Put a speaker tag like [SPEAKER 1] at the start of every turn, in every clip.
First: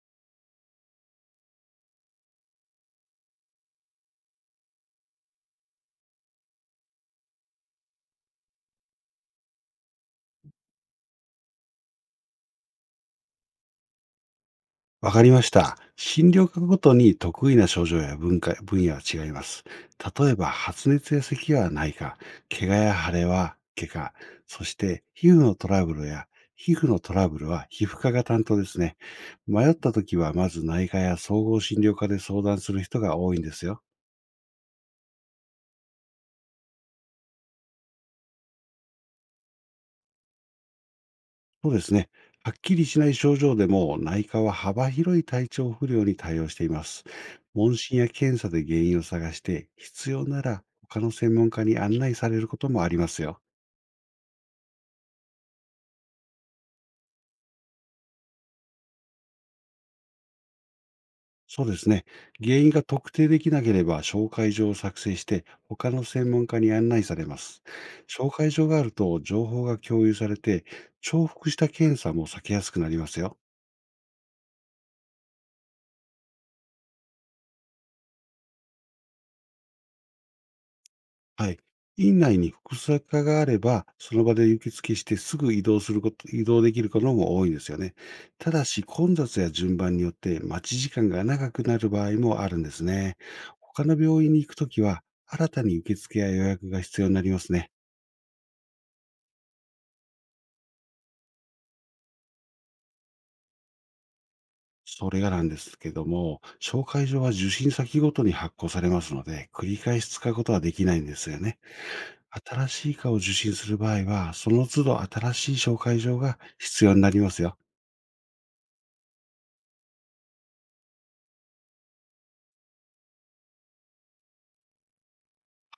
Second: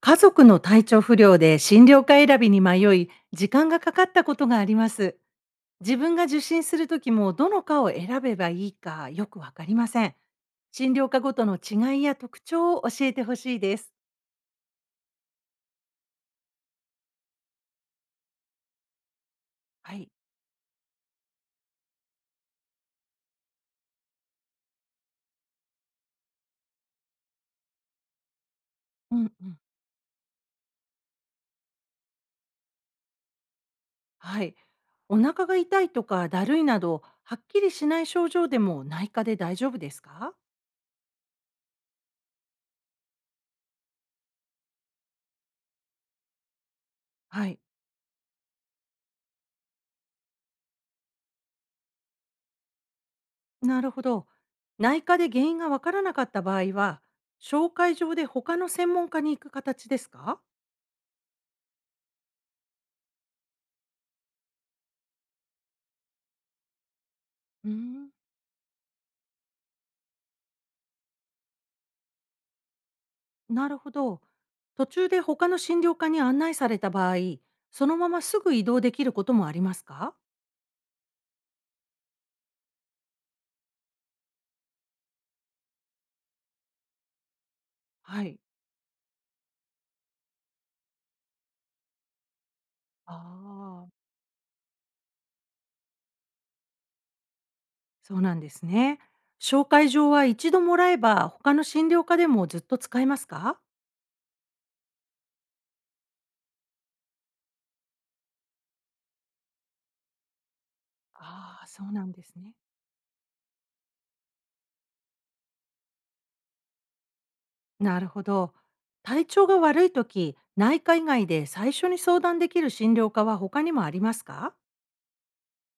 [SPEAKER 1] 家族の体調不良で診療科選びに迷い、時間がかかったことがあります。自分が受診するときもどの科を選べばいいかよくわかりません。診療科ごとの違いや特徴を教えてほしいです。
[SPEAKER 2] わかりました。診療科ごとに得意な症状や文化分野は違います。
[SPEAKER 1] はい。
[SPEAKER 2] 例えば、発熱や咳はないか、怪我や腫れは外科、そして皮膚のトラブルは皮膚科が担当ですね。
[SPEAKER 1] うんうん。
[SPEAKER 2] 迷った時は、まず内科や総合診療科で相談する人が多いんですよ。
[SPEAKER 1] はい。お腹が痛いとかだるいなど、はっきりしない症状でも内科で大丈夫ですか？
[SPEAKER 2] そうですね。はっきりしない症状でも、内科は幅広い体調不良に対応しています。
[SPEAKER 1] はい。
[SPEAKER 2] 問診や検査で原因を探して、必要なら他の専門家に案内されることもありますよ。
[SPEAKER 1] なるほど。内科で原因がわからなかった場合は、紹介状で他の専門家に行く形ですか？
[SPEAKER 2] そうですね。原因が特定できなければ、紹介状を作成して他の専門家に案内されます。
[SPEAKER 1] うーん、
[SPEAKER 2] 紹介状があると情報が共有されて、重複した検査も避けやすくなりますよ。
[SPEAKER 1] なるほど。途中で他の診療科に案内された場合、そのまますぐ移動できることもありますか？
[SPEAKER 2] はい。院内に複数科があれば、その場で行きつけして、すぐ移動できることも多いんですよね。
[SPEAKER 1] はい。
[SPEAKER 2] ただし、混雑や順番によって待ち時間が長くなる場合もあるんですね。他
[SPEAKER 1] あ
[SPEAKER 2] の
[SPEAKER 1] あ、
[SPEAKER 2] 病院に行くときは、新たに受付や予約が必要になりますね。
[SPEAKER 1] そうなんですね。紹介状は一度もらえば他の診療科でもずっと使えますか？
[SPEAKER 2] それがなんですけども、紹介状は受診先ごとに発行されますので、繰り返し使うことはできないんですよね。
[SPEAKER 1] ああ、そうなんですね。
[SPEAKER 2] 新しい科を受診する場合は、その都度新しい紹介状が必要になりますよ。
[SPEAKER 1] なるほど。体調が悪いとき、内科以外で最初に相談できる診療科は他にもありますか？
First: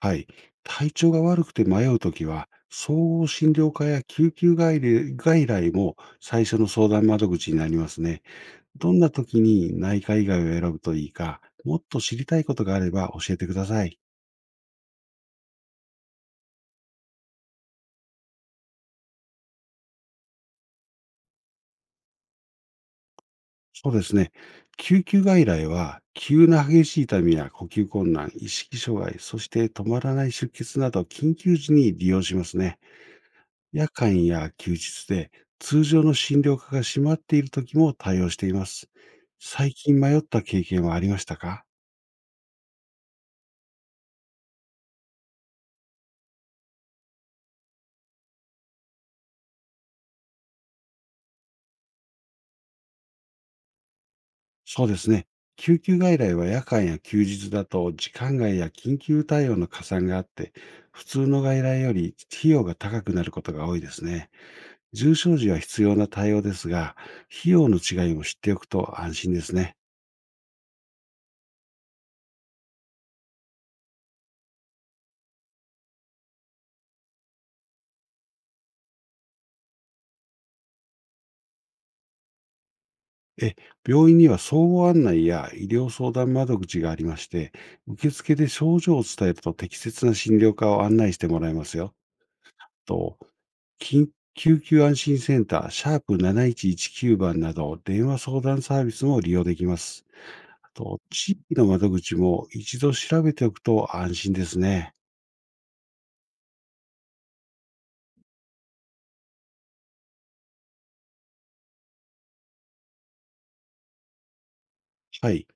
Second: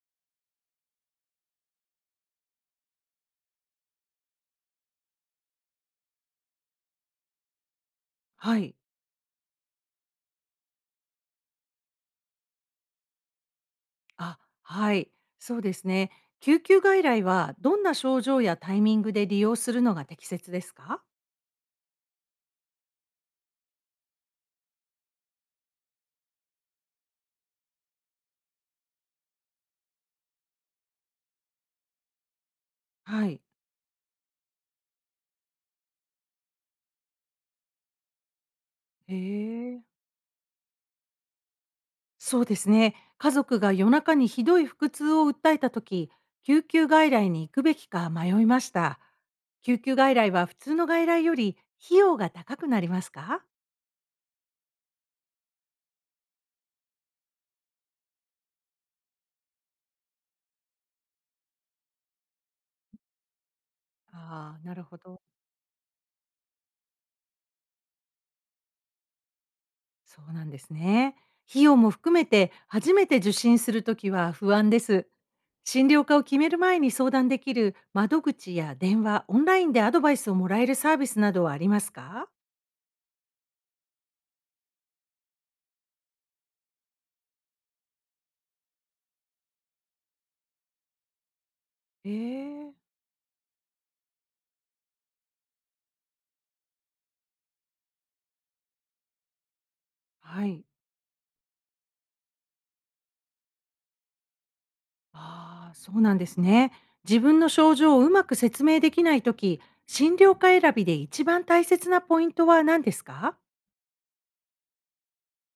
[SPEAKER 2] はい。体調が悪くて迷うときは、総合診療科や救急外来も最初の相談窓口になりますね。
[SPEAKER 1] はい。
[SPEAKER 2] どんなときに内科以外を選ぶといいか、もっと知りたいことがあれば教えてください。
[SPEAKER 1] あ、はい、そうですね。救急外来はどんな症状やタイミングで利用するのが適切ですか？
[SPEAKER 2] そうですね。救急外来は、急な激しい痛みや呼吸困難、意識障害、そして止まらない出血など、緊急時に利用しますね。
[SPEAKER 1] はい。
[SPEAKER 2] 夜間や休日で通常の診療科が閉まっている時も対応しています。
[SPEAKER 1] へ
[SPEAKER 2] 最
[SPEAKER 1] え、
[SPEAKER 2] 近迷った経験はありましたか？
[SPEAKER 1] そうですね。家族が夜中にひどい腹痛を訴えたとき、救急外来に行くべきか迷いました。救急外来は普通の外来より費用が高くなりますか？
[SPEAKER 2] そうですね。救急外来は、夜間や休日だと時間外や緊急対応の加算があって、普通の外来より費用が高くなることが多いですね。
[SPEAKER 1] ああー、なるほ
[SPEAKER 2] 重
[SPEAKER 1] ど。
[SPEAKER 2] 症時は必要な対応ですが、費用の違いも知っておくと安心ですね。
[SPEAKER 1] そうなんですね。費用も含めて初めて受診するときは不安です。診療科を決める前に相談できる窓口や電話、オンラインでアドバイスをもらえるサービスなどはありますか？
[SPEAKER 2] え、病院には総合案内や医療相談窓口がありまして、受付で症状を伝えると適切な診療科を案内してもらえますよ。
[SPEAKER 1] えー、
[SPEAKER 2] と、緊救急安心センター、シャープ7119番など、電話相談サービスも利用できます。
[SPEAKER 1] はい。
[SPEAKER 2] あと、地域の窓口も一度調べておくと安心ですね。
[SPEAKER 1] ああ、そうなんですね。自分の症状をうまく説明できないとき、診療科選びで一番大切なポイントは何ですか？
[SPEAKER 2] はい。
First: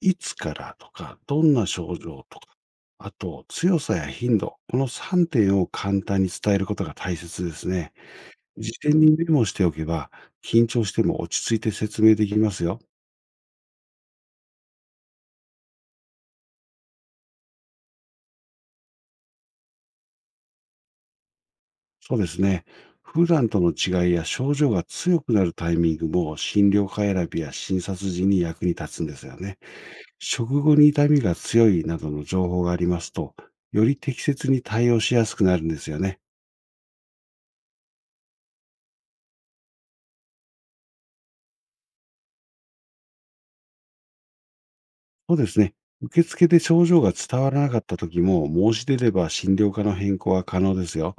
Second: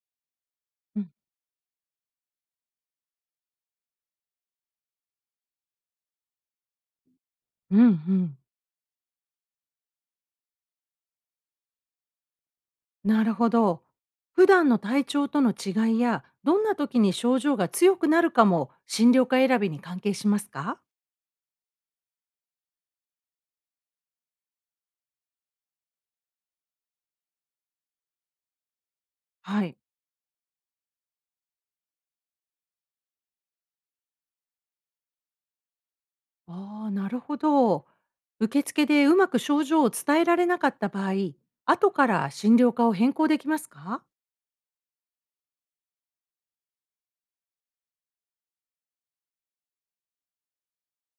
[SPEAKER 2] いつからと
[SPEAKER 1] うん
[SPEAKER 2] か、どんな症状とか、あと、強さや頻度、この3点を簡単に伝えることが大切です
[SPEAKER 1] うん、う
[SPEAKER 2] ね。
[SPEAKER 1] ん、
[SPEAKER 2] 事前にメモしておけば、緊張しても落ち着いて説明できますよ。
[SPEAKER 1] なるほど。普段の体調との違いや、どんな時に症状が強くなるかも診療科選びに関係しますか？
[SPEAKER 2] そうですね。普段との違いや症状が強くなるタイミングも、診療科選びや診察時に役に立つんですよね。
[SPEAKER 1] はい。
[SPEAKER 2] 食後に痛みが強いなどの情報がありますと、より適切に対応しやすくなるんですよね。
[SPEAKER 1] ああ、なるほど。受付でうまく症状を伝えられなかった場合、後から診療科を変更できますか？
[SPEAKER 2] そうですね。受付で症状が伝わらなかった時も、申し出れば診療科の変更は可能ですよ。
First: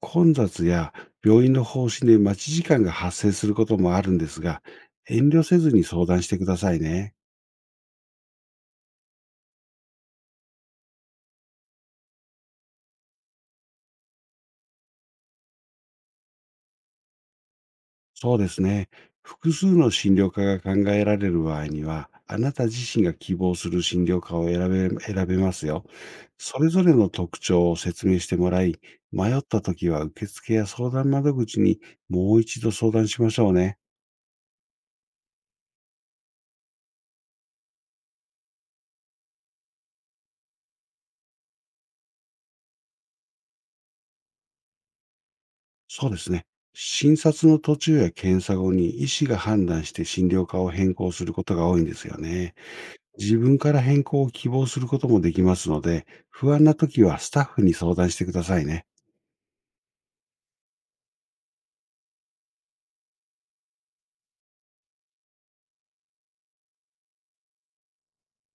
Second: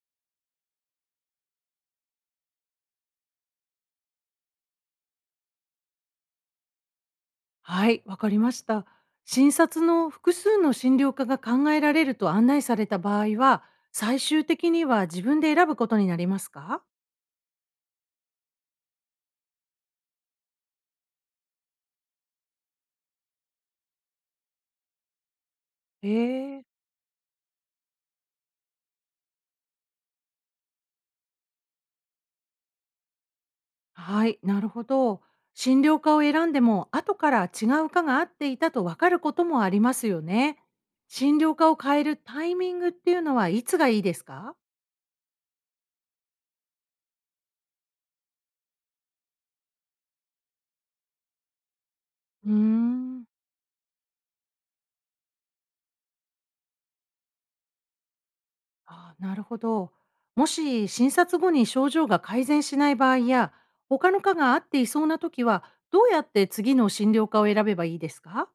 [SPEAKER 2] 混雑や病院の方針で待ち時間が発生することもあるんですが、遠慮せずに相談してくださいね。
[SPEAKER 1] はい、わかりました。診察の複数の診療科が考えられると案内された場合は、最終的には自分で選ぶことになりますか？
[SPEAKER 2] そうですね。複数の診療科が考えられる場合には、あなた自身が希望する診療科を選べますよ。そ
[SPEAKER 1] え
[SPEAKER 2] れ
[SPEAKER 1] え、
[SPEAKER 2] ぞれの特徴を説明してもらい、迷った時は受付や相談窓口にもう一度相談しましょうね。
[SPEAKER 1] はい、なるほど。診療科を選んでも後から違う科が合っていたと分かることもありますよね。診療科を変えるタイミングっていうのはいつがいいですか？
[SPEAKER 2] そうですね。診察の途中や検査後に医師が判断して、診療科を変更することが多いんですよ
[SPEAKER 1] うー
[SPEAKER 2] ね。
[SPEAKER 1] ん、
[SPEAKER 2] 自分から変更を希望することもできますので、不安な時はスタッフに相談してくださいね。
[SPEAKER 1] あ、なるほど。もし診察後に症状が改善しない場合や他の科が合っていそうな時はどうやって次の診療科を選べばいいですか？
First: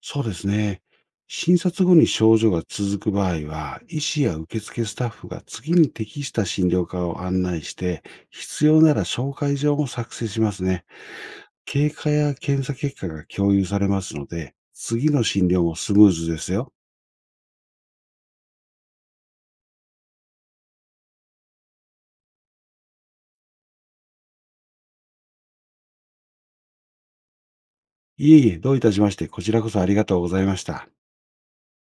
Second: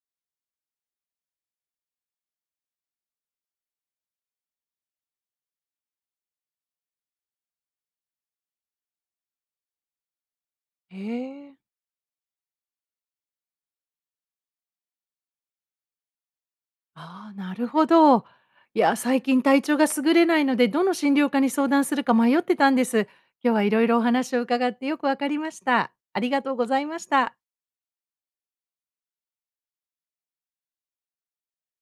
[SPEAKER 2] そうですね。診察後に症状が続く場合は、医師や受付スタッフが次に適した診療科を案内して、必要なら紹介状も作成しますね。
[SPEAKER 1] へえ、
[SPEAKER 2] 経過や検査結果が共有されますので、次の診療もスムーズですよ。
[SPEAKER 1] ああ、なるほど。いや、最近体調が優れないので、どの診療科に相談するか迷ってたんです。今日はいろいろお話を伺ってよくわかりました。ありがとうございました。
[SPEAKER 2] いえいえ、どういたしまして、こちらこそありがとうございました。